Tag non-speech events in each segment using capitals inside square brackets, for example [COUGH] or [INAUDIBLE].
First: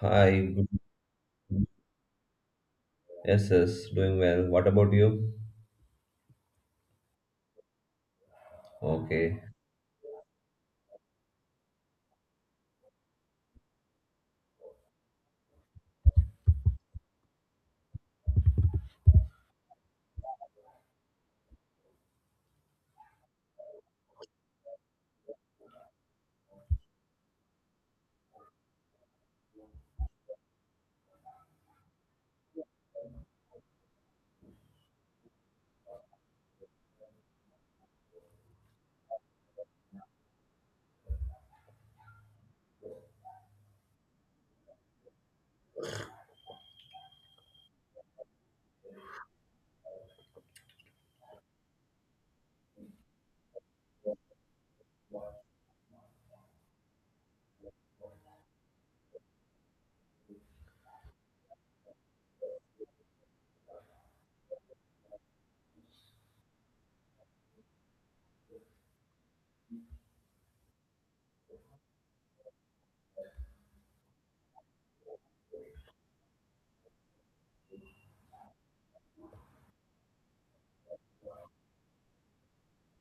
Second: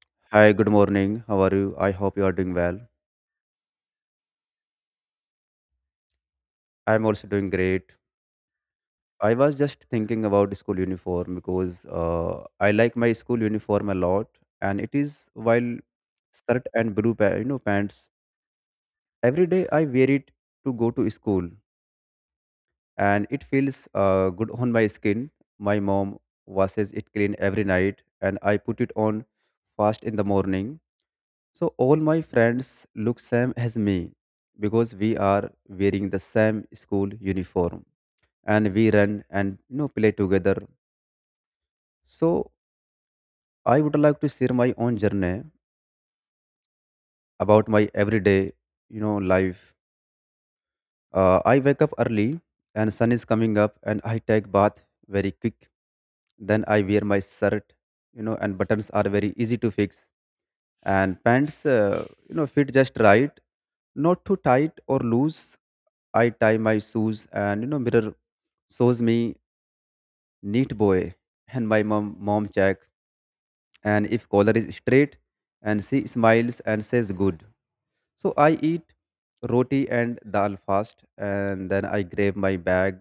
Hi, Hi, good good. morning. How are you? I hope you are doing well. Yes, yes, doing well. What about you? I'm also doing great. I Okay. was just thinking about school uniform because I like my school uniform a lot, and it is while shirt and blue pants. Every day I wear it to go to school, and it feels good on my skin. My mom washes it clean every night, and I put it on fast in the morning. So all my friends look same as me because we are wearing the same school uniform and we run and play together. So I would like to share my own journey about my everyday life. I wake up early and sun is coming up and I take bath very quick. Then I wear my shirt, and buttons are very easy to fix and pants, fit just right, not too tight or loose. I tie my shoes and mirror shows me neat boy, and my mom check, and if collar is straight and she smiles and says good. So I eat roti and dal fast and then I grab my bag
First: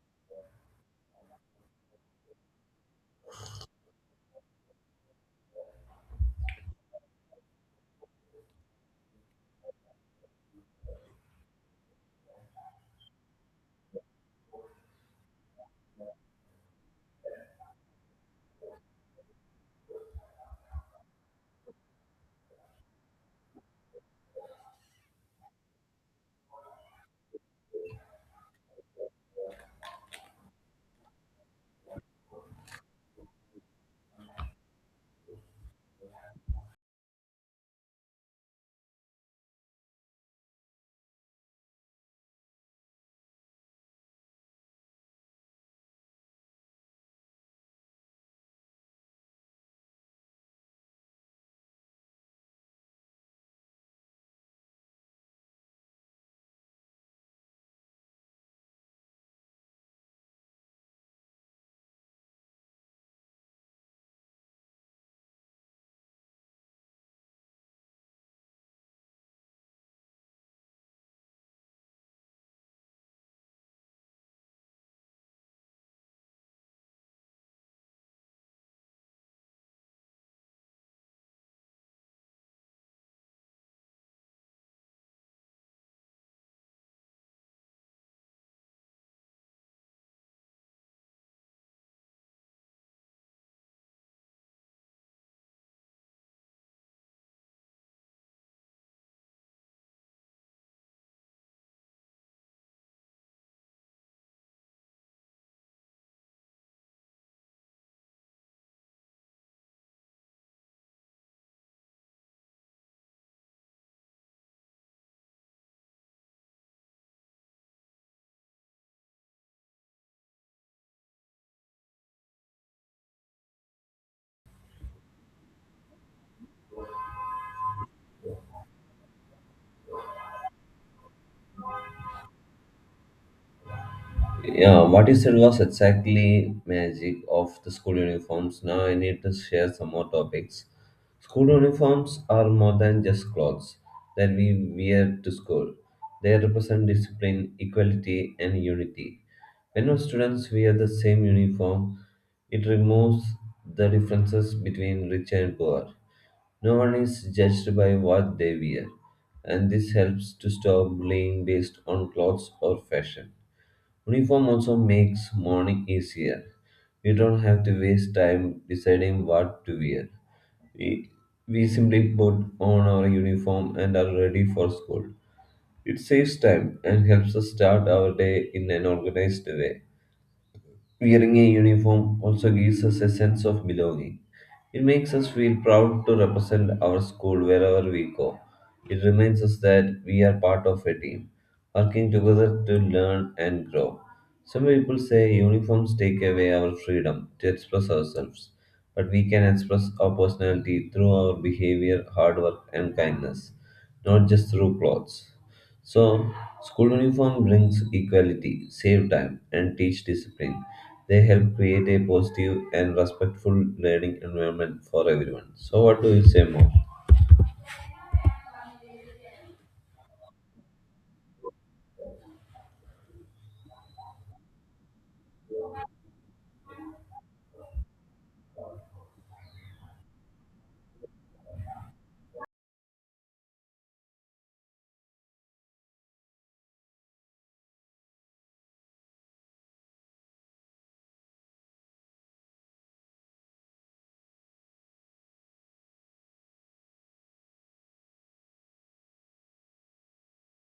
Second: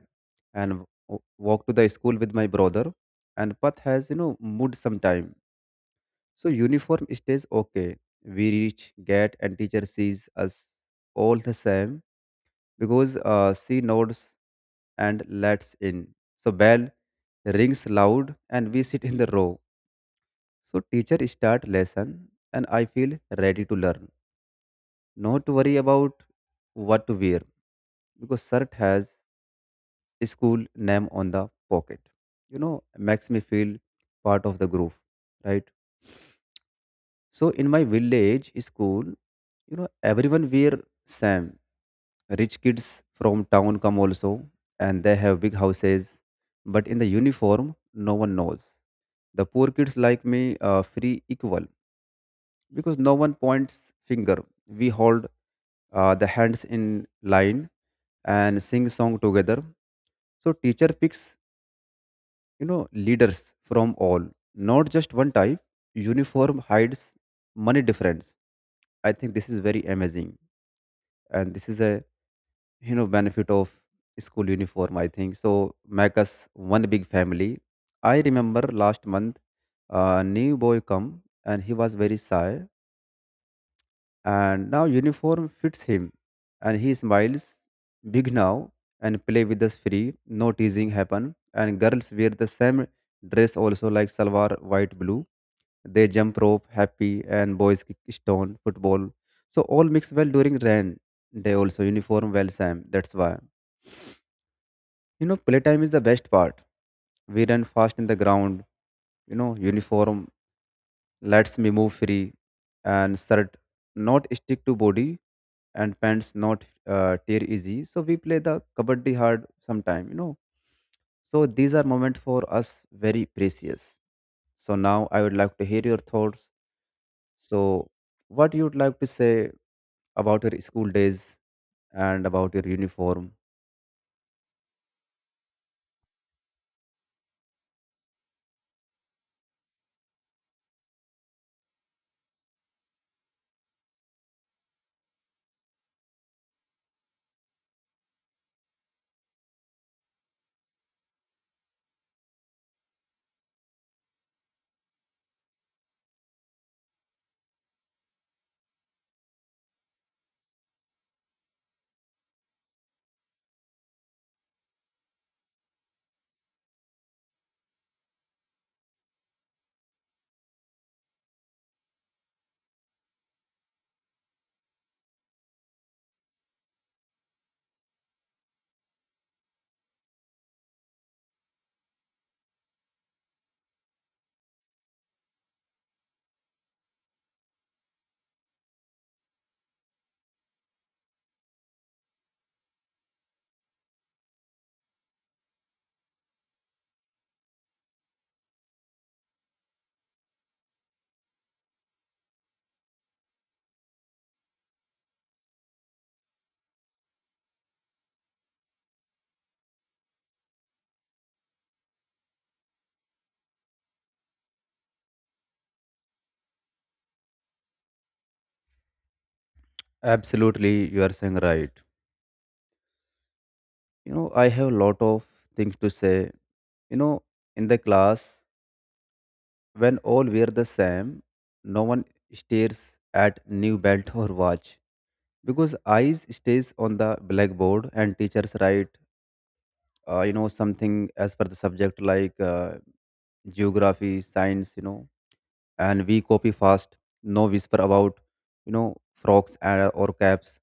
and walk to the school with my brother, and Path has mood sometime. So uniform stays okay. We reach gate and teacher sees us all the same because she nods and lets in. So bell rings loud and we sit in the row. So teacher start lesson and I feel ready to learn. Not to worry about what to wear because shirt has school name on the pocket. Makes me feel part of the group, right? So in my village school, everyone wear same. Rich kids from town come also, and they have big houses, but in the uniform, no one knows. The poor kids like me free equal because no one points finger. We hold the hands in line and sing song together. So teacher picks leaders from all, not just one type. Uniform hides money difference. I think this is very amazing, and this is a benefit of school uniform, I think so. Make us one big family. I remember last month a new boy come and he was very shy, and now uniform fits him and he smiles big now and play with us free, no teasing happen. And girls wear the same dress also like salwar, white blue. They jump rope happy and boys kick stone football, so all mix well. During rain day also uniform well same. That's why playtime is the best part. We run fast in the ground, uniform lets me move free and shirt not stick to body and pants not tear easy. So we play the kabaddi hard sometime, you know. So these are moments for us very precious. So now I would like to hear your thoughts. So what you would like to say about your school days and about your uniform? Yeah, what you said was exactly magic of the school uniforms. Now I need to share some more topics. School uniforms are more than just clothes that we wear to school. They represent discipline, equality, and unity. When our students wear the same uniform, it removes the differences between rich and poor. No one is judged by what they wear, and this helps to stop bullying based on clothes or fashion. Uniform also makes mourning easier. We don't have to waste time deciding what to wear. We, we simply put on our uniform and are ready for school. It saves time and helps us start our day in an organized way. Wearing a uniform also gives us a sense of belonging. It makes us feel proud to represent our school wherever we go. It reminds us that we are part of a team, working together to learn and grow. Some people say uniforms take away our freedom to express ourselves, but we can express our personality through our behavior, hard work, and kindness, not just through clothes. So, school uniform brings equality, save time, and teach discipline. They help create a positive and respectful learning environment for everyone. So, what do you say more? Absolutely, you are saying right. You know, I have a lot of things to say, you know in the class when all wear the same, no one stares at new belt or watch because eyes stays on the blackboard and teachers write something as per the subject, like geography, science, you know, and we copy fast, no whisper about you know frogs and, or caps.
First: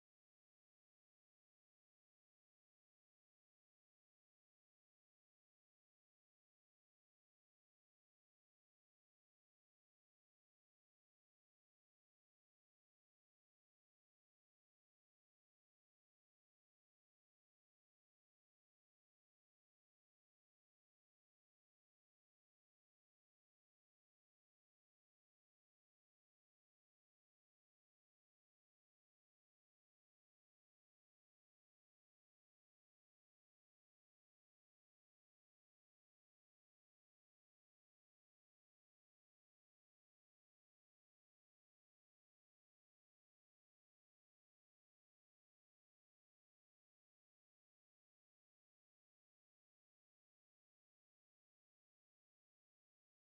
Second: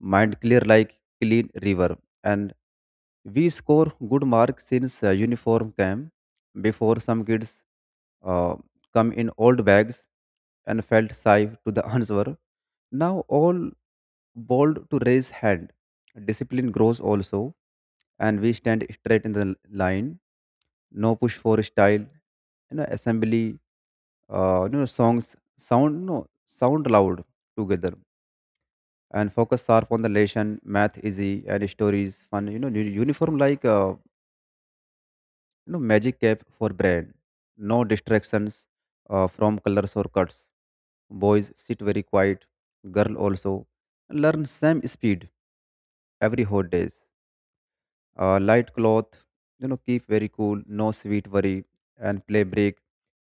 Mind clear like clean river, and we score good marks since uniform came. Before, some kids uh, come in old bags and felt shy to the [LAUGHS] answer. Now all bold to raise hand. Discipline grows also, and we stand straight in the line. No push for style. You know, assembly. Songs sound, no sound loud together, and focus sharp on the lesson. Math easy and stories fun. You know, uniform like. No magic cap for brain, no distractions from colors or cuts. Boys sit very quiet, girl also learn same speed. Every hot days light cloth, you know, keep very cool, no sweet worry, and play break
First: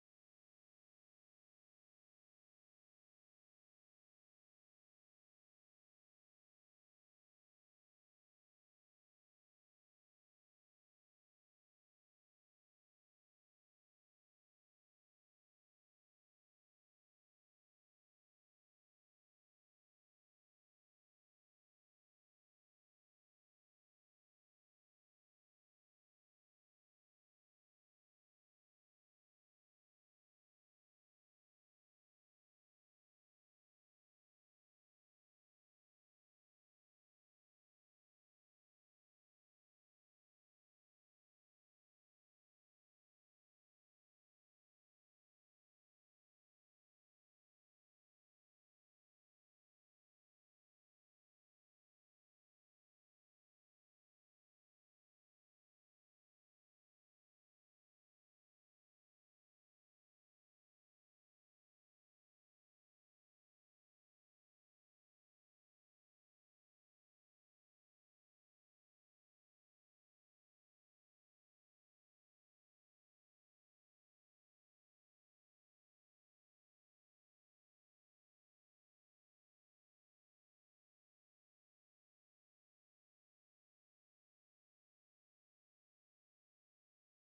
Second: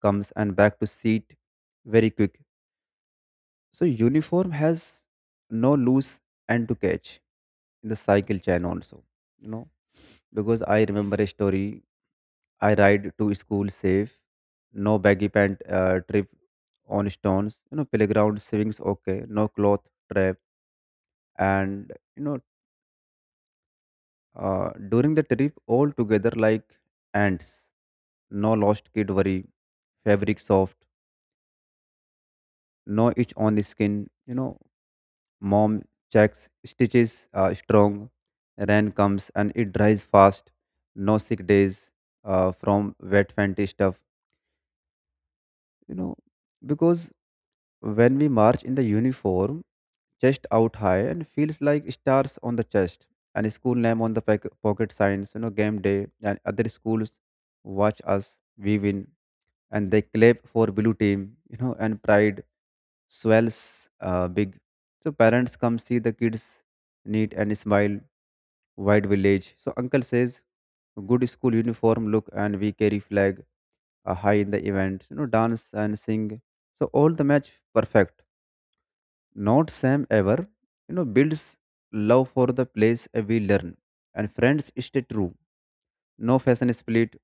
comes and back to seat very quick. So uniform has no loose end to catch in the cycle chain also, you know. Because I remember a story, I ride to school safe. No baggy pant trip on stones. You know, playground swings okay, no cloth trap. And during the trip, all together like ants. No lost kid worry. Fabric soft, no itch on the skin. You know, mom checks stitches strong. Rain comes and it dries fast. No sick days from wet fancy stuff. You know, because when we march in the uniform, chest out high and feels like stars on the chest, and school name on the pocket signs, you know, game day, and other schools watch us, we win and they clap for blue team, you know, and pride swells big. So parents come see the kids neat and smile, wide village. So uncle says, good school uniform look, and we carry flag high in the event, you know, dance and sing. So all the match perfect, not Sam ever, you know, builds love for the place we learn, and friends stay true. No fashion split.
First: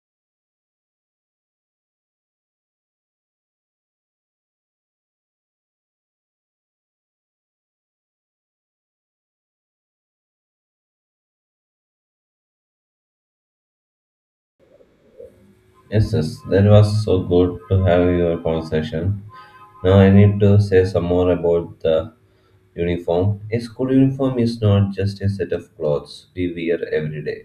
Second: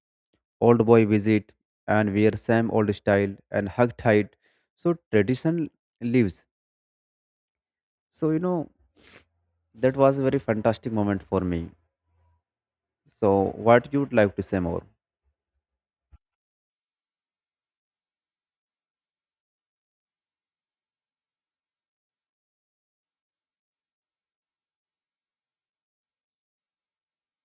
Old boy visit, and wear Sam old style and hug tight. So tradition lives. So you know that was a very fantastic moment for me. So what you would like to say more? Yes, yes, that was so good to have your conversation. Now, I need to say some more about the uniform. A school uniform is not just a set of clothes we wear every day,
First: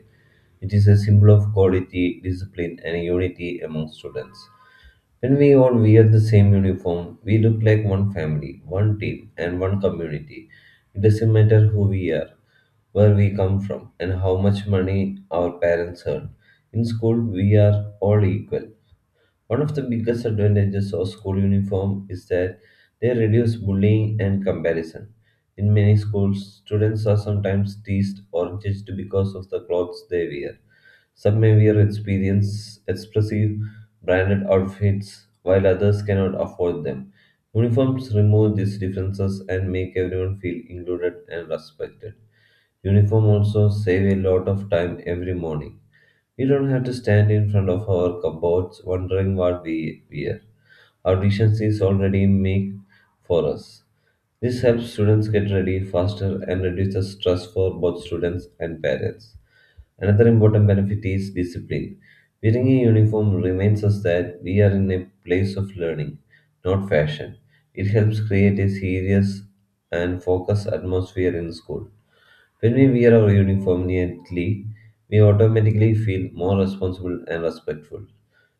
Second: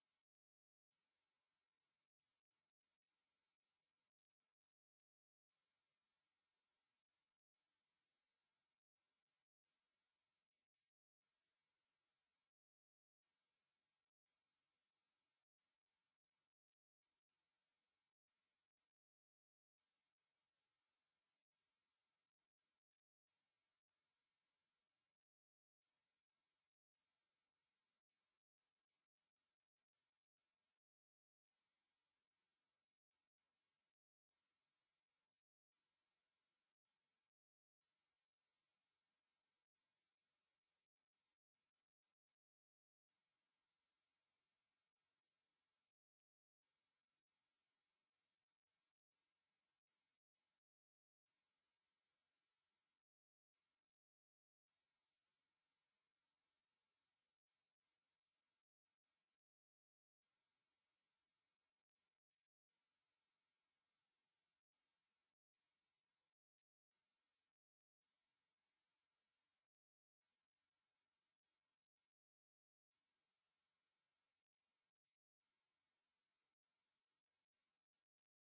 it is a symbol of quality, discipline, and unity among students. When we all wear the same uniform, we look like one family, one team, and one community. It doesn't matter who we are, where we come from, and how much money our parents earn. In school, we are all equal. One of the biggest advantages of school uniform is that they reduce bullying and comparison. In many schools, students are sometimes teased or judged because of the clothes they wear. Some may wear experience expressive branded outfits while others cannot afford them. Uniforms remove these differences and make everyone feel included and respected. Uniform also save a lot of time every morning. We don't have to stand in front of our cupboards wondering what we wear. Our decisions is already made for us. This helps students get ready faster and reduces stress for both students and parents. Another important benefit is discipline. Wearing a uniform reminds us that we are in a place of learning, not fashion. It helps create a serious and focused atmosphere in school. When we wear our uniform neatly, we automatically feel more responsible and respectful.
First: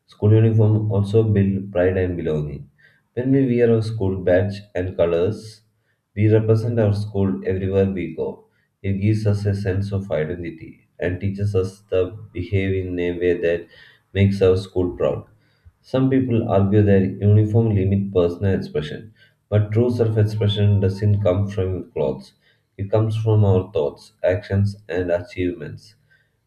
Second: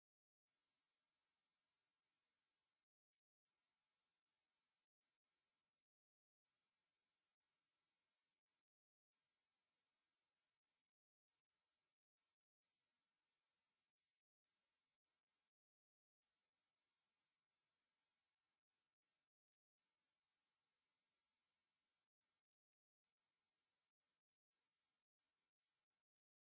School uniform also build pride and belonging. When we wear our school badge and colors, we represent our school everywhere we go. It gives us a sense of identity and teaches us to behave in a way that makes our school proud. Some people argue that uniform limit personal expression, but true self-expression doesn't come from clothes. It comes from our thoughts, actions, and achievements.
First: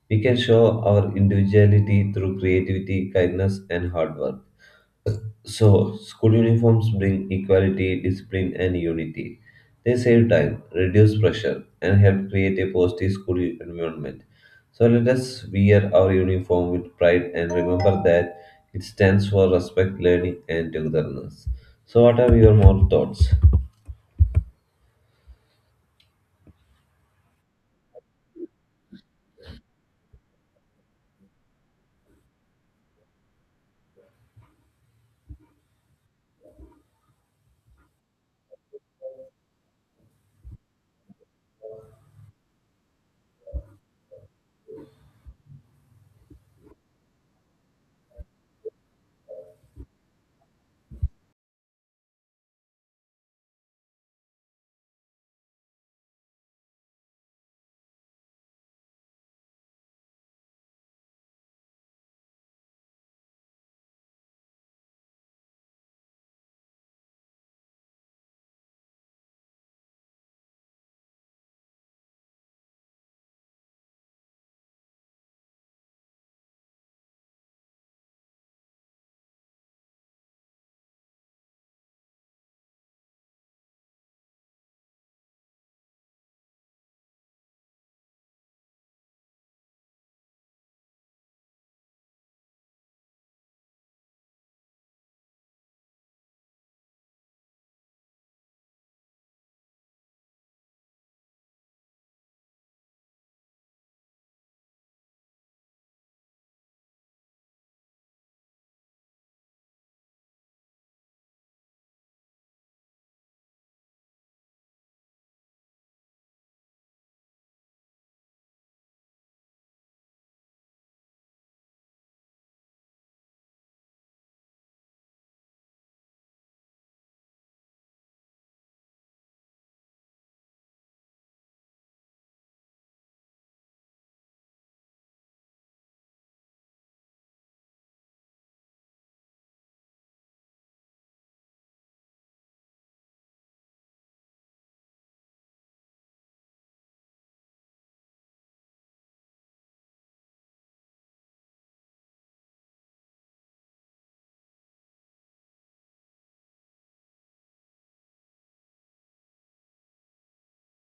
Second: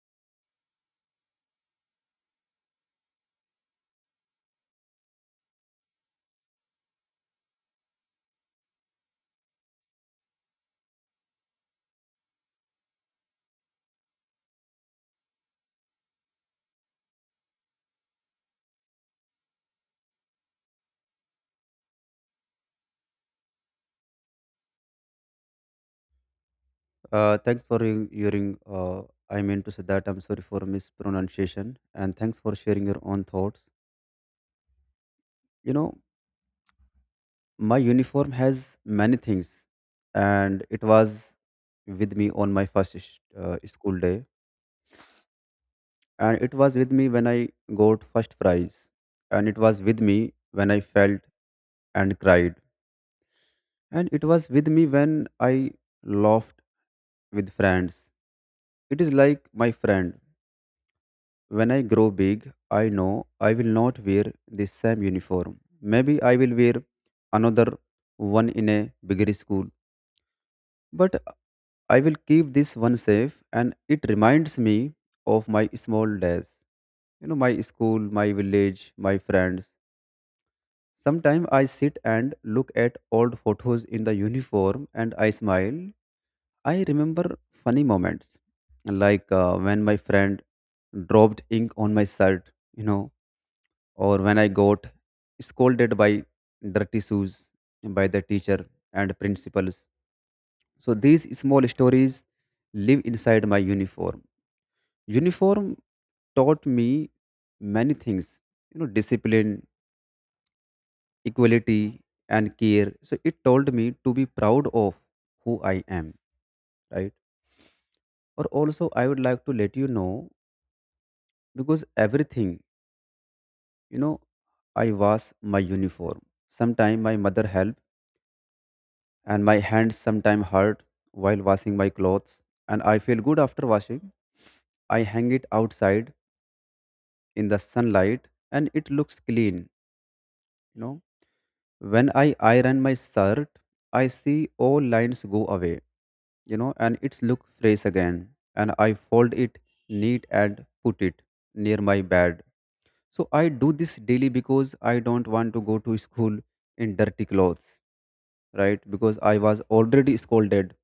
We can show our individuality through creativity, kindness, and hard work. So, school uniforms bring equality, discipline, and unity. They save time, reduce pressure, and help create a positive school environment. So, let us wear our uniform with pride and remember that it stands for respect, learning, and togetherness. So, what are your more thoughts? Thanks for hearing. I mean to say that I'm sorry for mispronunciation, and thanks for sharing your own thoughts. You know, my uniform has many things, and it was with me on my first school day, and it was with me when I got first prize, and it was with me when I felt and cried, and it was with me when I laughed with friends. It is like my friend. When I grow big, I know I will not wear the same uniform. Maybe I will wear another one in a bigger school. But I will keep this one safe, and it reminds me of my small days. You know, my school, my village, my friends. Sometimes I sit and look at old photos in the uniform and I smile. I remember funny moments, like when my friend dropped ink on my shirt, you know, or when I got scolded by dirty shoes by the teacher and principals. So these small stories live inside my uniform. Uniform taught me many things, you know, discipline, equality, and care. So it told me to be proud of who I am, right? Or also, I would like to let you know because everything, you know, I was my uniform. Sometimes my mother helped, and my hands sometimes hurt while washing my clothes, and I feel good after washing. I hang it outside in the sunlight, and it looks clean, you know. When I iron my shirt, I see all lines go away, you know, and it's look fresh again. And I fold it neat and put it near my bed. So I do this daily because I don't want to go to school in dirty clothes, right? Because I was already scolded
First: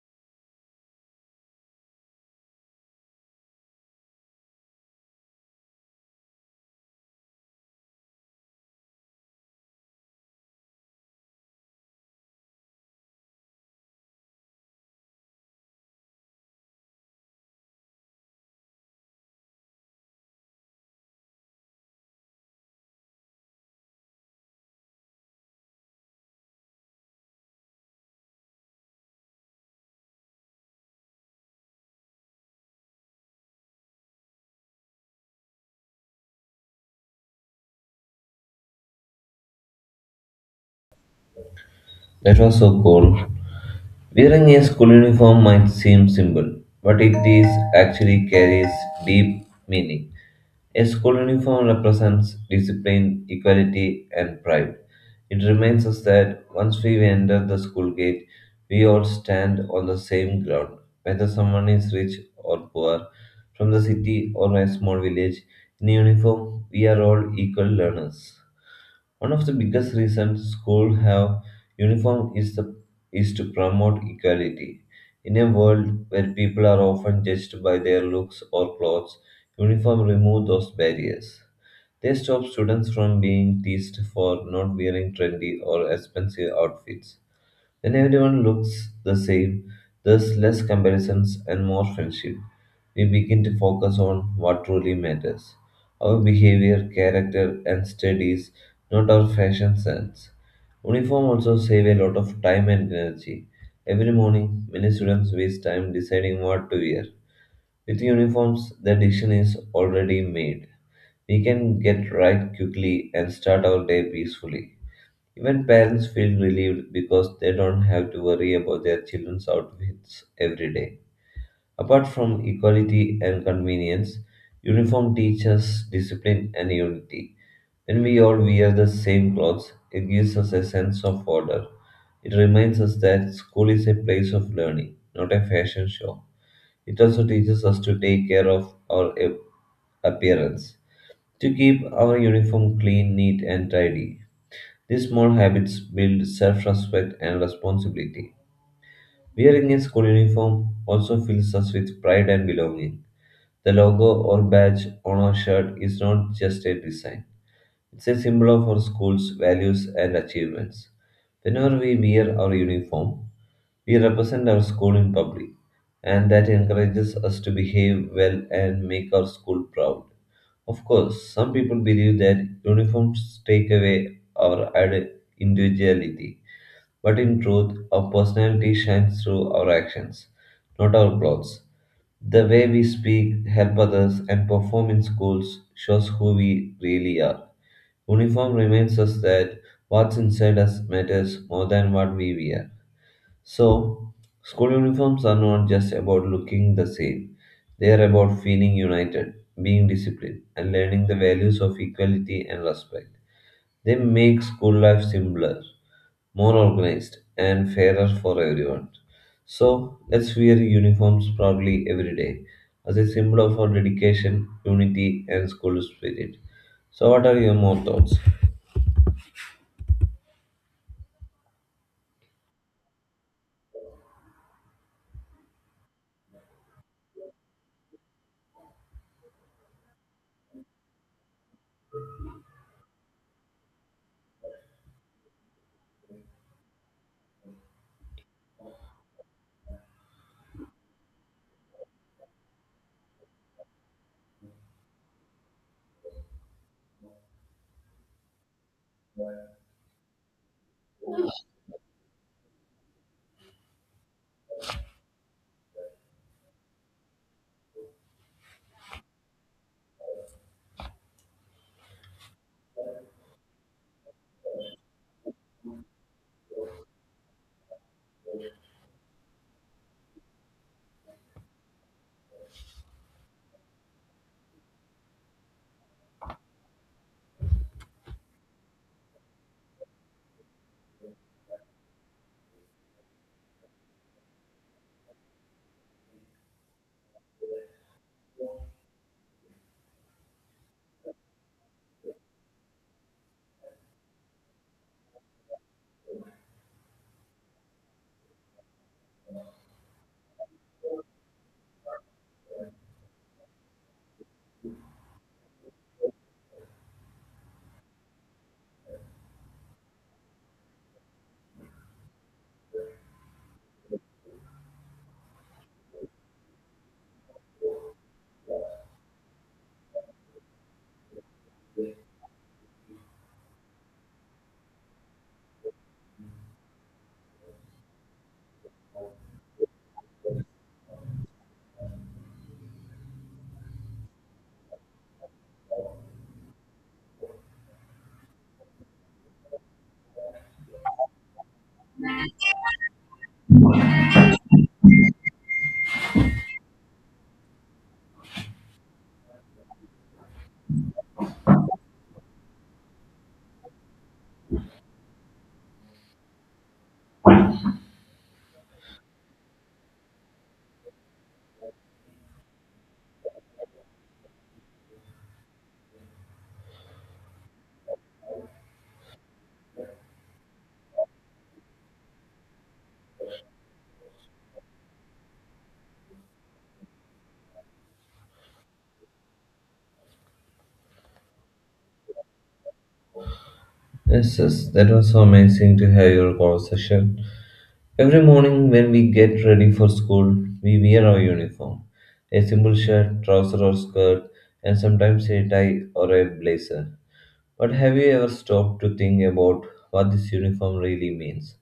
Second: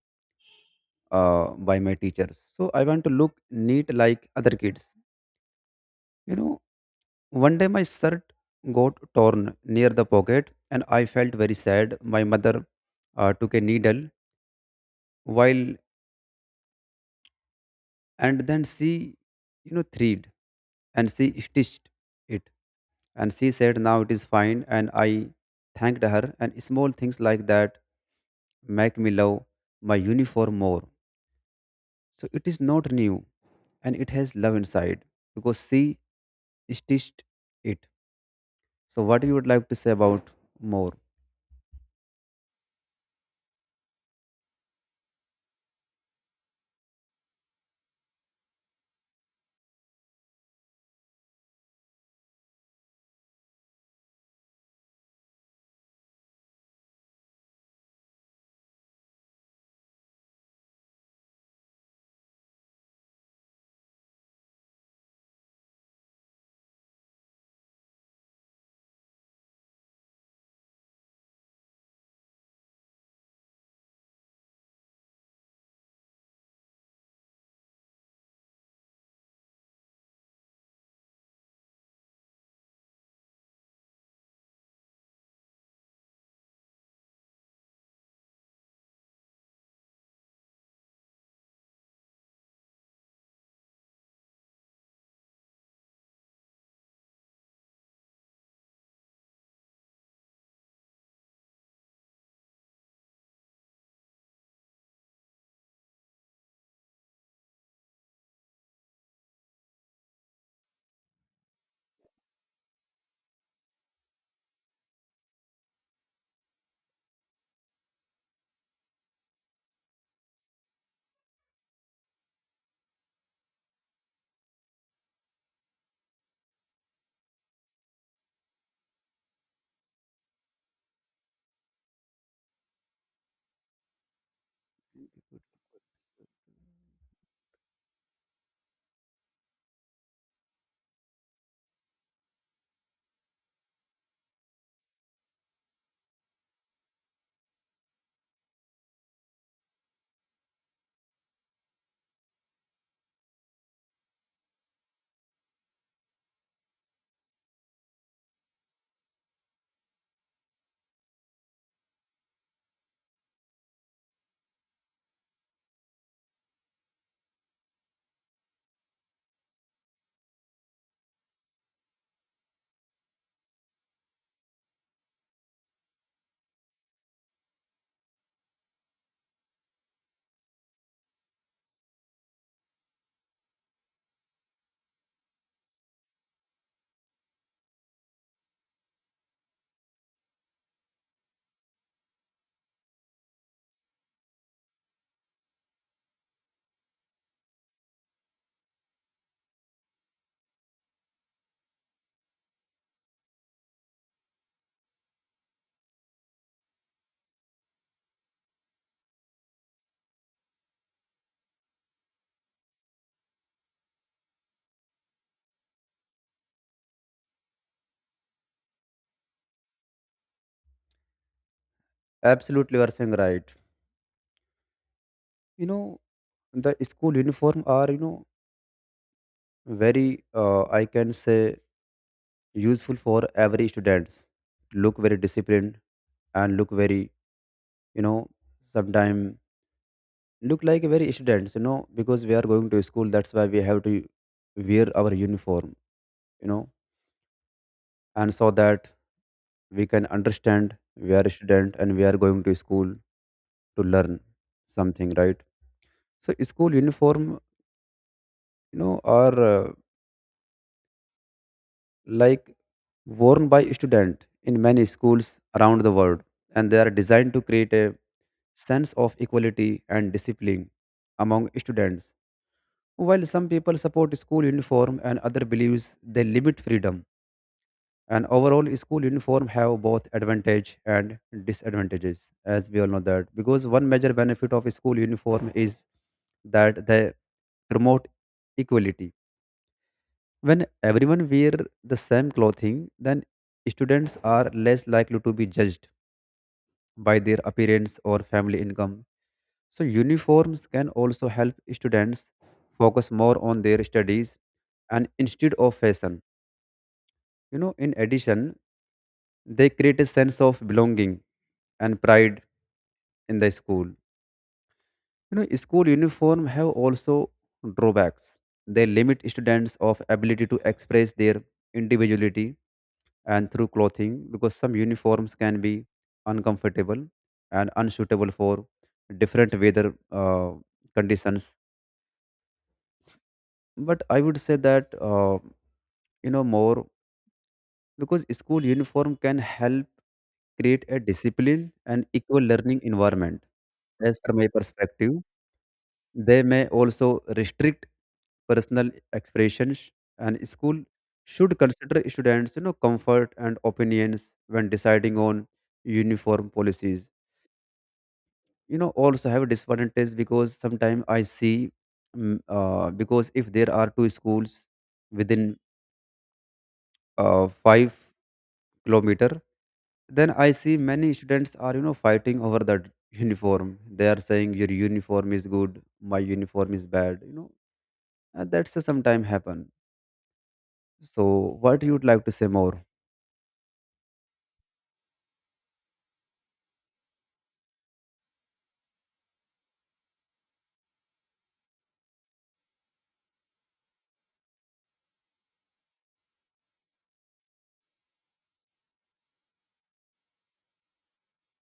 by my teachers. So I want to look neat like other kids. You know, one day my shirt got torn near the pocket and I felt very sad. My mother took a needle while, and then she thread, and she stitched it, and she said now it is fine, and I thanked her. And small things like that make me love my uniform more. So it is not new, and it has love inside because she stitched it. So what you would like to say about more? That was so cool. Wearing a school uniform might seem simple, but it is actually carries deep meaning. A school uniform represents discipline, equality, and pride. It reminds us that once we enter the school gate, we all stand on the same ground. Whether someone is rich or poor, from the city or a small village, in uniform, we are all equal learners. One of the biggest reasons schools have uniform is the is to promote equality. In a world where people are often judged by their looks or clothes, uniform remove those barriers. They stop students from being teased for not wearing trendy or expensive outfits. When everyone looks the same, there's less comparisons and more friendship. We begin to focus on what truly matters our behavior, character, and studies, not our fashion sense. Uniform also save a lot of time and energy. Every morning, many students waste time deciding what to wear. With uniforms, the decision is already made. We can get right quickly and start our day peacefully. Even parents feel relieved because they don't have to worry about their children's outfits every day. Apart from equality and convenience, uniform teaches discipline and unity. When we all wear the same clothes, it gives us a sense of order. It reminds us that school is a place of learning, not a fashion show. It also teaches us to take care of our appearance, to keep our uniform clean, neat, and tidy. These small habits build self respect and responsibility. Wearing a school uniform also fills us with pride and belonging. The logo or badge on our shirt is not just a design, it's a symbol of our school's values and achievements. Whenever we wear our uniform, we represent our school in public, and that encourages us to behave well and make our school proud. Of course, some people believe that uniforms take away our ide- individuality, but in truth, our personality shines through our actions, not our clothes. The way we speak, help others, and perform in schools shows who we really are. Uniform reminds us that what's inside us matters more than what we wear. So, school uniforms are not just about looking the same, they are about feeling united, being disciplined, and learning the values of equality and respect. They make school life simpler, more organized, and fairer for everyone. So let's wear uniforms proudly every day as a symbol of our dedication, unity, and school spirit. So, what are your more thoughts? Absolutely, you are saying right. You know, the school uniform are, you know, very I can say useful for every students, look very disciplined, and look very, you know, sometime look like a very students, you know. Because we are going to school, that's why we have to wear our uniform, you know, and so that we can understand we are a student and we are going to school to learn something, right? So school uniform, you know, are like worn by student in many schools around the world, and they are designed to create a sense of equality and discipline among students. While some people support school uniform and other believes they limit freedom, and overall school uniform have both advantage and disadvantages, as we all know that. Because one major benefit of school uniform is that they promote equality. When everyone wear the same clothing, then students are less likely to be judged by their appearance or family income. So, uniforms can also help students focus more on their studies and instead of fashion. In addition, they create a sense of belonging and pride in the school. School uniform have also drawbacks. They limit students of ability to express their individuality and through clothing because some uniforms can be uncomfortable and unsuitable for different weather conditions, but I would say that more because school uniform can help create a discipline and equal learning environment. As per my perspective, they may also restrict personal expressions, and school should consider students comfort and opinions when deciding on uniform policies. Also have a disadvantage because sometimes I see because if there are two schools within 5 km, then I see many students are fighting over the uniform. They are saying your uniform is good, my uniform is bad, and that's sometimes happen. So what you would like to say more? Yes, yes, that was so amazing to have your conversation. Every morning when we get ready for school, we wear our uniform a simple shirt, trouser, or skirt, and sometimes a tie or a blazer. But have you ever stopped to think about what this uniform really means?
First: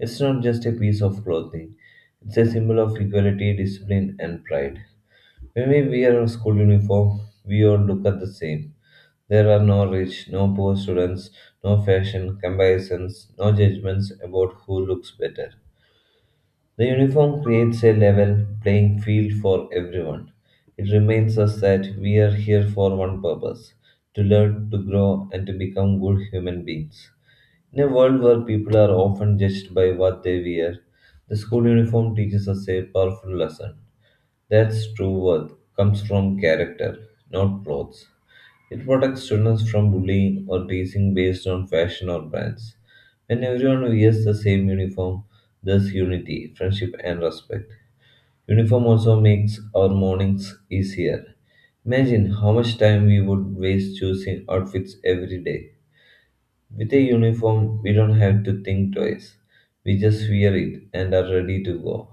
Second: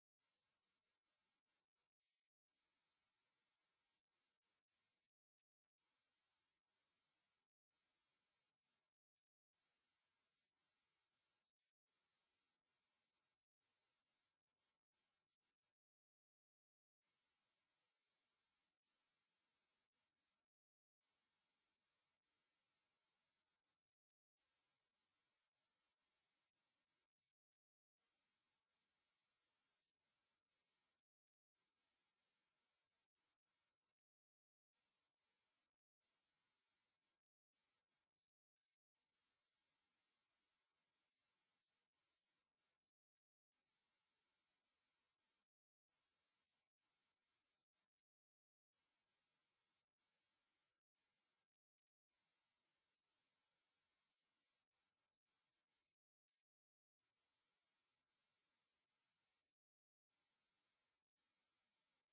It's not just a piece of clothing, it's a symbol of equality, discipline, and pride. When we wear a school uniform, we all look at the same. There are no rich, no poor students, no fashion comparisons, no judgments about who looks better. The uniform creates a level playing field for everyone. It reminds us that we are here for one purpose to learn, to grow, and to become good human beings. In a world where people are often judged by what they wear, the school uniform teaches us a powerful lesson. That's true worth comes from character, not clothes. It protects students from bullying or teasing based on fashion or brands. When everyone wears the same uniform, there's unity, friendship, and respect. Uniform also makes our mornings easier. Imagine how much time we would waste choosing outfits every day. With a uniform, we don't have to think twice. We just wear it and are ready to go.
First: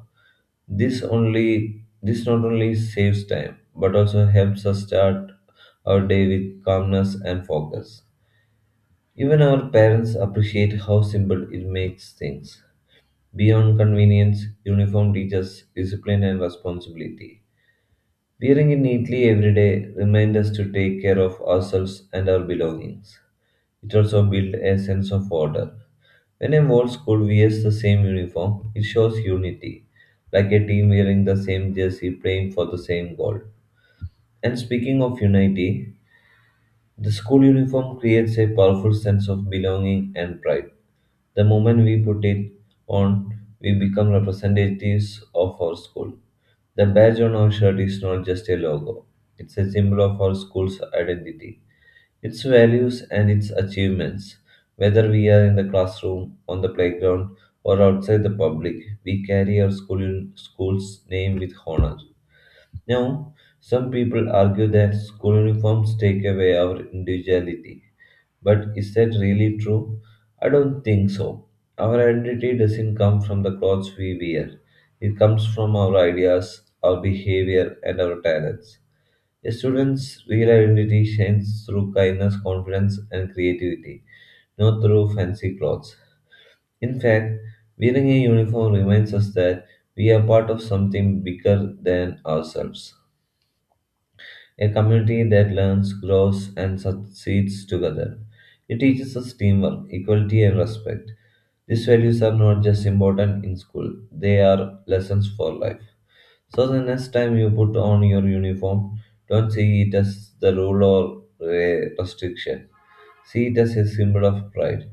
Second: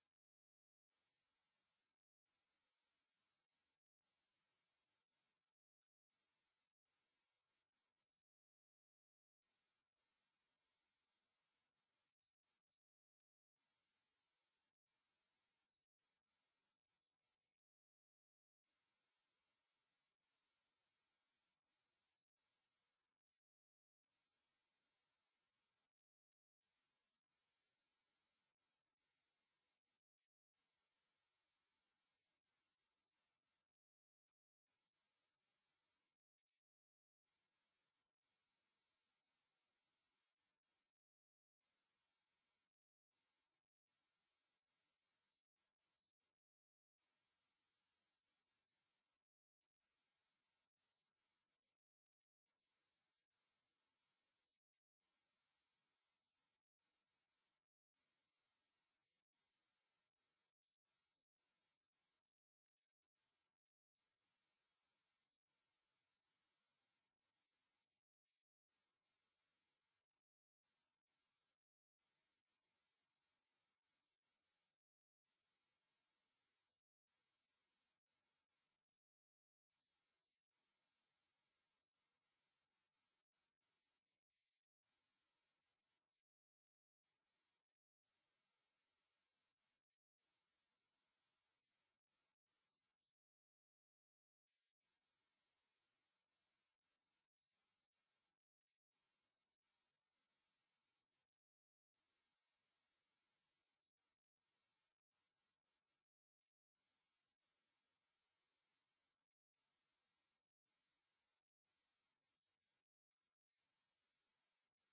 This not only saves time but also helps us start our day with calmness and focus. Even our parents appreciate how simple it makes things. Beyond convenience, uniform teaches discipline and responsibility. Wearing it neatly every day reminds us to take care of ourselves and our belongings. It also builds a sense of order. When a whole school wears the same uniform, it shows unity, like a team wearing the same jersey playing for the same goal. And speaking of unity, the school uniform creates a powerful sense of belonging and pride. The moment we put it on, we become representatives of our school. The badge on our shirt is not just a logo, it's a symbol of our school's identity its values and its achievements. Whether we are in the classroom, on the playground, or outside the public, we carry our school's name with honor. Now, some people argue that school uniforms take away our individuality, but is that really true? I don't think so. Our identity doesn't come from the clothes we wear. It comes from our ideas, our behavior, and our talents. A student's real identity shines through kindness, confidence, and creativity, not through fancy clothes. In fact, wearing a uniform reminds us that we are part of something bigger than ourselves, a community that learns, grows, and succeeds together. It teaches us teamwork, equality, and respect. These values are not just important in school, they are lessons for life. So the next time you put on your uniform, don't see it as the rule or a restriction. See it as a symbol of pride.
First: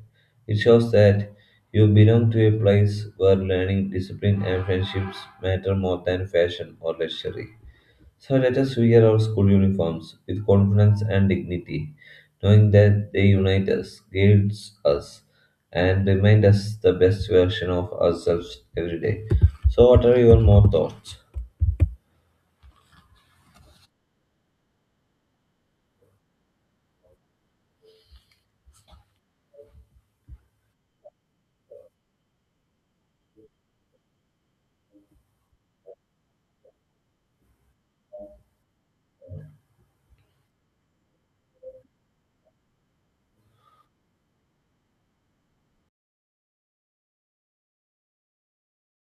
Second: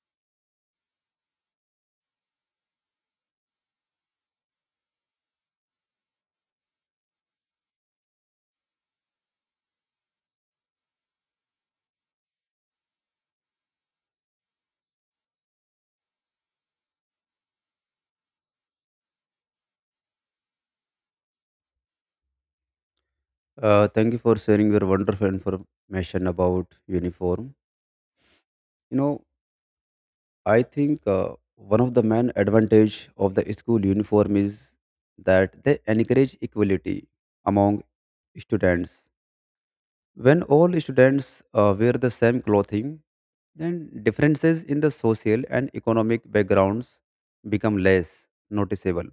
It shows that you belong to a place where learning, discipline, and friendships matter more than fashion or luxury. So let us wear our school uniforms with confidence and dignity, knowing that they unite us, guides us, and remind us the best version of ourselves every day. So, what are your more thoughts? Thank you for sharing your wonderful information about uniform. you know I think one of the main advantage of the school uniform is that they encourage equality among students. When all students wear the same clothing, then differences in the social and economic backgrounds become less noticeable.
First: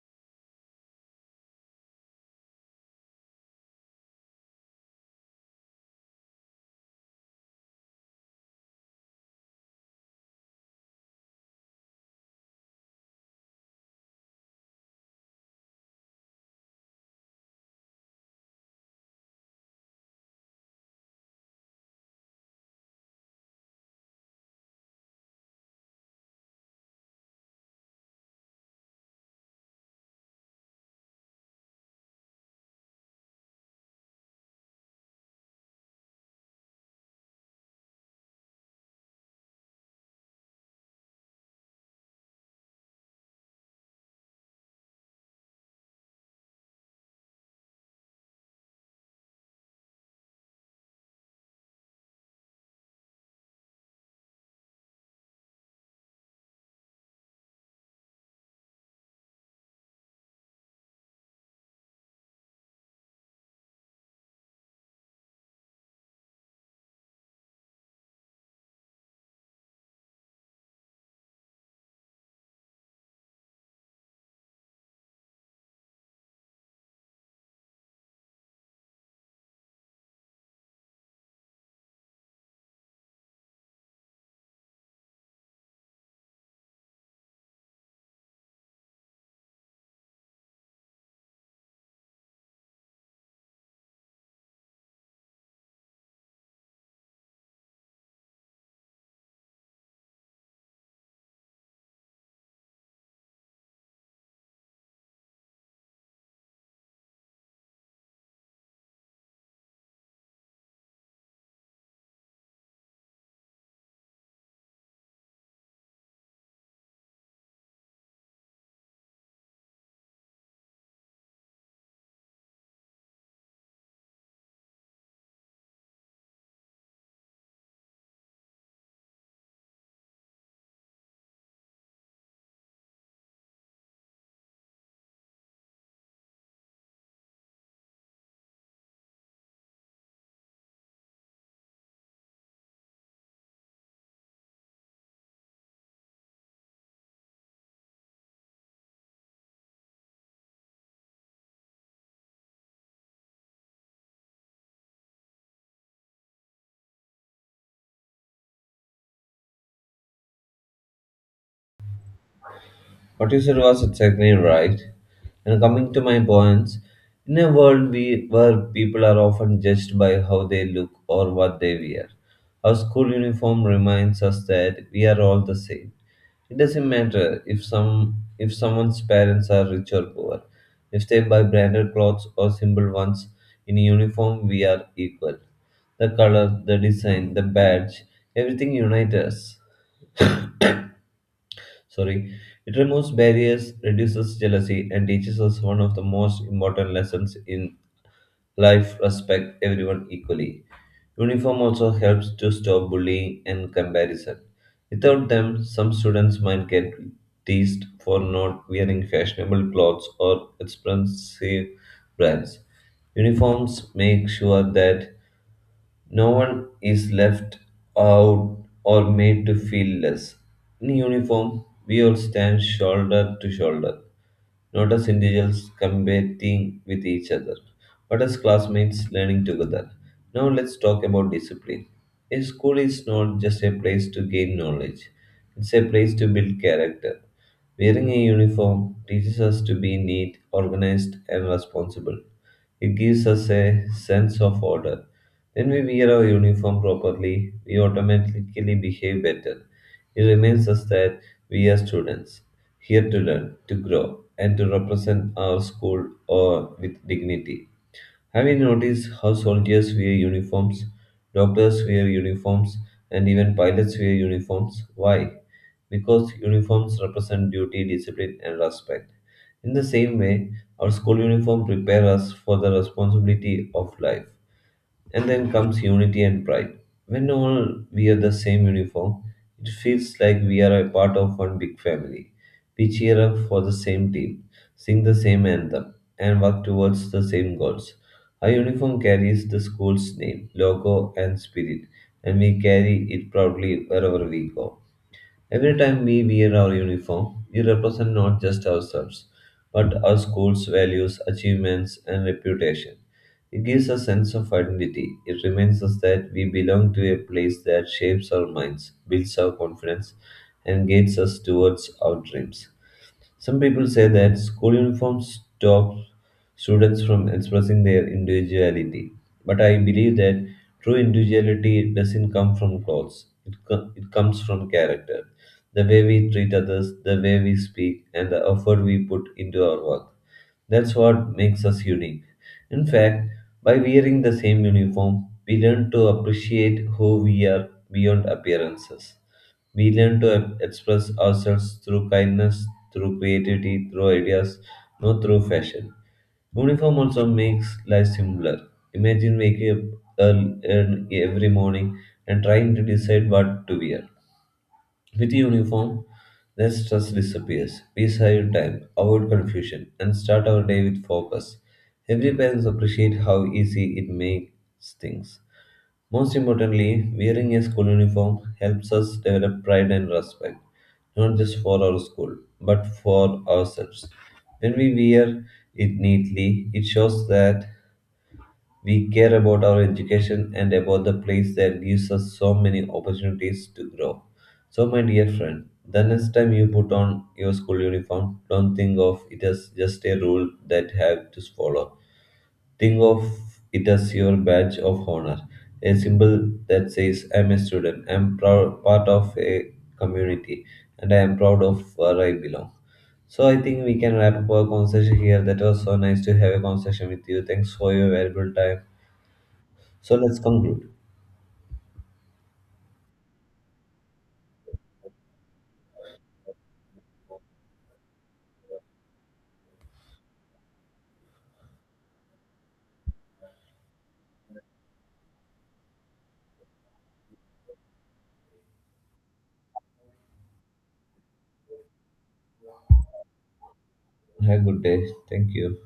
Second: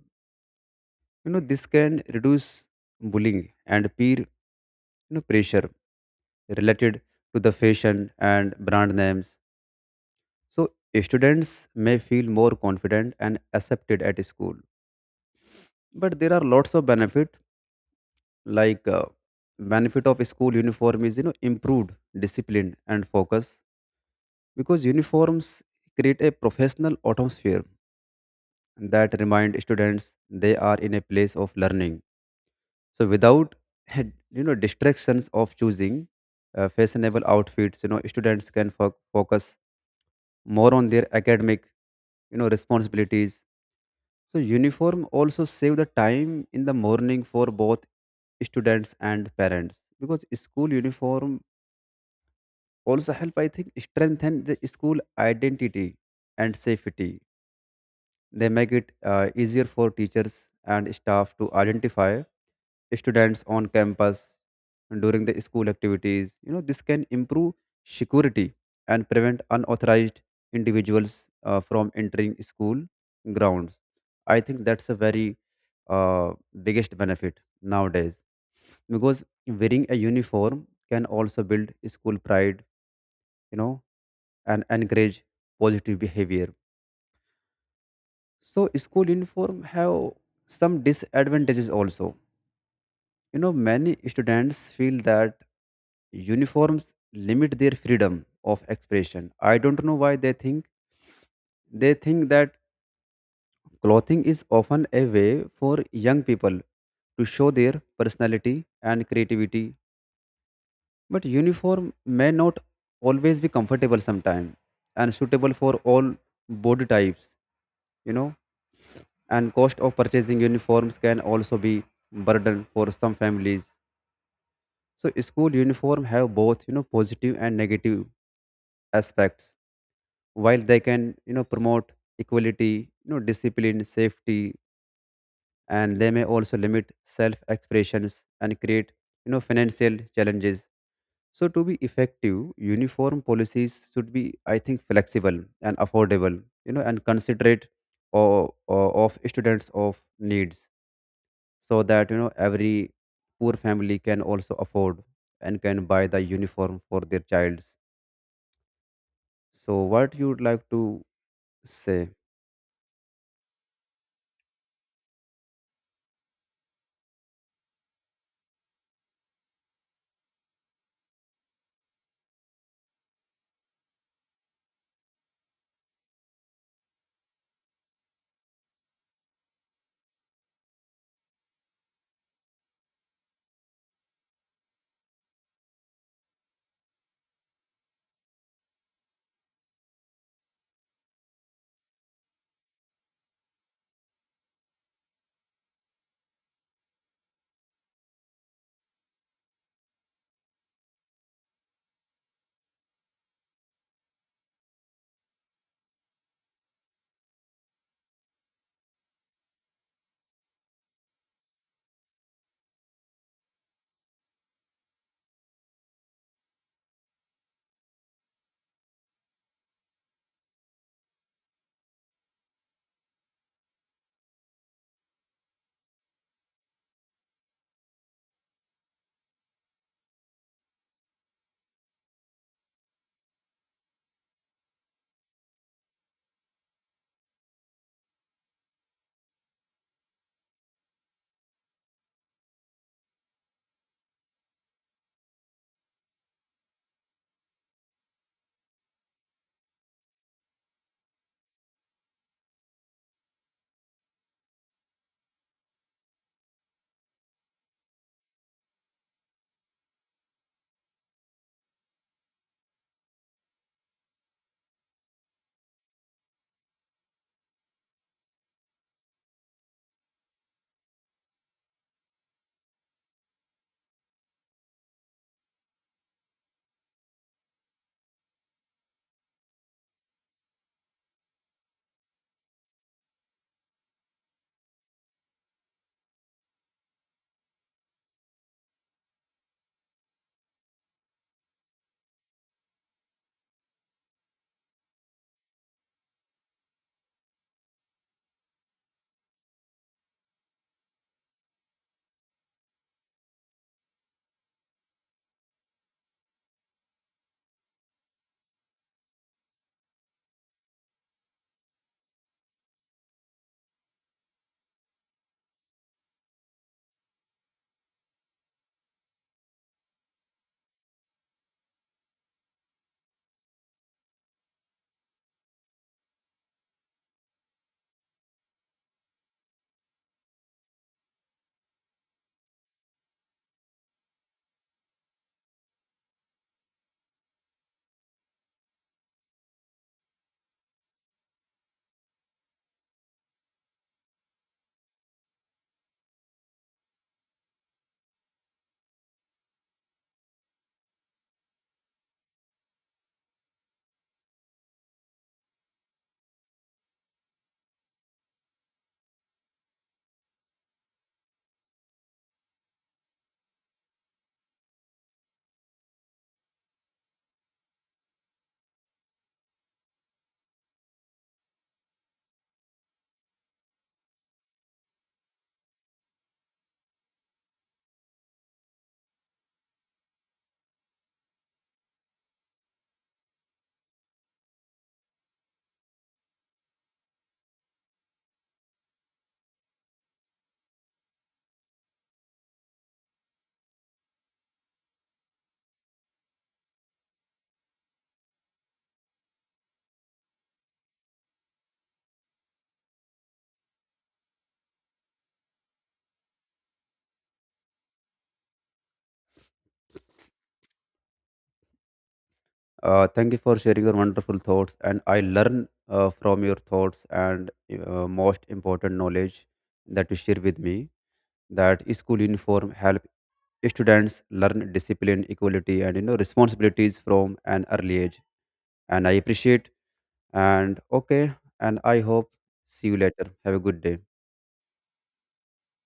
This can reduce bullying and peer pressure related to the fashion and brand names. So students may feel more confident and accepted at school. But there are lots of benefit, like uh, benefit of school uniform is improved discipline and focus because uniforms create a professional atmosphere that remind students they are in a place of learning. So without [LAUGHS] had- distractions of choosing fashionable outfits, students can focus more on their academic responsibilities. So uniform also save the time in the morning for both students and parents because school uniform also help, I think, strengthen the school identity and safety. They make it easier for teachers and staff to identify students on campus during the school activities. This can improve security and prevent unauthorized individuals from entering school grounds. I think that's a very uh, biggest benefit nowadays because wearing a uniform can also build school pride, you know, and encourage positive behavior. So school uniform have some disadvantages also. Many students feel that uniforms limit their freedom of expression. I don't know why they think that clothing is often a way for young people to show their personality and creativity. But uniform may not always be comfortable sometimes and suitable for all body types, you know and cost of purchasing uniforms can also be burden for some families. So school uniform have both, positive and negative aspects. While they can, promote equality, discipline, safety, and they may also limit self expressions and create financial challenges. So to be effective, uniform policies should be, I think, flexible and affordable, and considerate of students of needs, so that every poor family can also afford and can buy the uniform for their childs. So what you would like to say? What you said was exactly right. And coming to my points, in a world where people are often judged by how they look or what they wear, our school uniform reminds us that we are all the same. It doesn't matter if someone's parents are rich or poor, if they buy branded clothes or simple ones. In uniform, we are equal. The color, the design, the badge, everything unites us, sorry, it removes barriers, reduces jealousy, and teaches us one of the most important lessons in life: respect everyone equally. Uniform also helps to stop bullying and comparison. Without them, some students might get teased for not wearing fashionable clothes or expensive brands. Uniforms make sure that no one is left out or made to feel less. In uniform, we all stand shoulder to shoulder, not as individuals competing with each other, but as classmates learning together. Now let's talk about discipline. A school is not just a place to gain knowledge, it's a place to build character. Wearing a uniform teaches us to be neat, organized, and responsible. It gives us a sense of order. When we wear our uniform properly, we automatically behave better. It reminds us that we are students, here to learn, to grow, and to represent our school or with dignity. Have you noticed how soldiers wear uniforms, doctors wear uniforms, and even pilots wear uniforms? Why? Because uniforms represent duty, discipline, and respect. In the same way, our school uniform prepares us for the responsibility of life. And then comes unity and pride. When all wear the same uniform, it feels like we are a part of one big family. We cheer up for the same team, sing the same anthem, and work towards the same goals. Our uniform carries the school's name, logo, and spirit, and we carry it proudly wherever we go. Every time we wear our uniform, we represent not just ourselves, but our school's values, achievements, and reputation. It gives a sense of identity. It reminds us that we belong to a place that shapes our minds, builds our confidence, and guides us towards our dreams. Some people say that school uniforms stop students from expressing their individuality, but I believe that true individuality doesn't come from clothes, it comes from character. The way we treat others, the way we speak, and the effort we put into our work. That's what makes us unique. In fact, by wearing the same uniform, we learn to appreciate who we are beyond appearances. We learn to express ourselves through kindness, through creativity, through ideas, not through fashion. Uniform also makes life simpler. Imagine waking up early every morning and trying to decide what to wear. With uniform, the stress disappears. We save time, avoid confusion, and start our day with focus. Every parents appreciate how easy it makes things. Most importantly, wearing a school uniform helps us develop pride and respect, not just for our school, but for ourselves. When we wear it neatly, it shows that we care about our education and about the place that gives us so many opportunities to grow. So, my dear friend, the next time you put on your school uniform, don't think of it as just a rule that have to follow. Think of it as your badge of honor, a symbol that says, I'm a student, I'm proud, part of a community, and I am proud of where I belong. So I think we can wrap up our conversation here. That was so nice to have a conversation with you. Thanks for your valuable time. So let's conclude. Thank you for sharing your wonderful thoughts, and I learn from your thoughts and most important knowledge that you share with me, that school uniform help students learn discipline, equality, and responsibilities from an early age. And I appreciate. And okay. And I hope see you later. Have a good day. Have a good day. Thank you.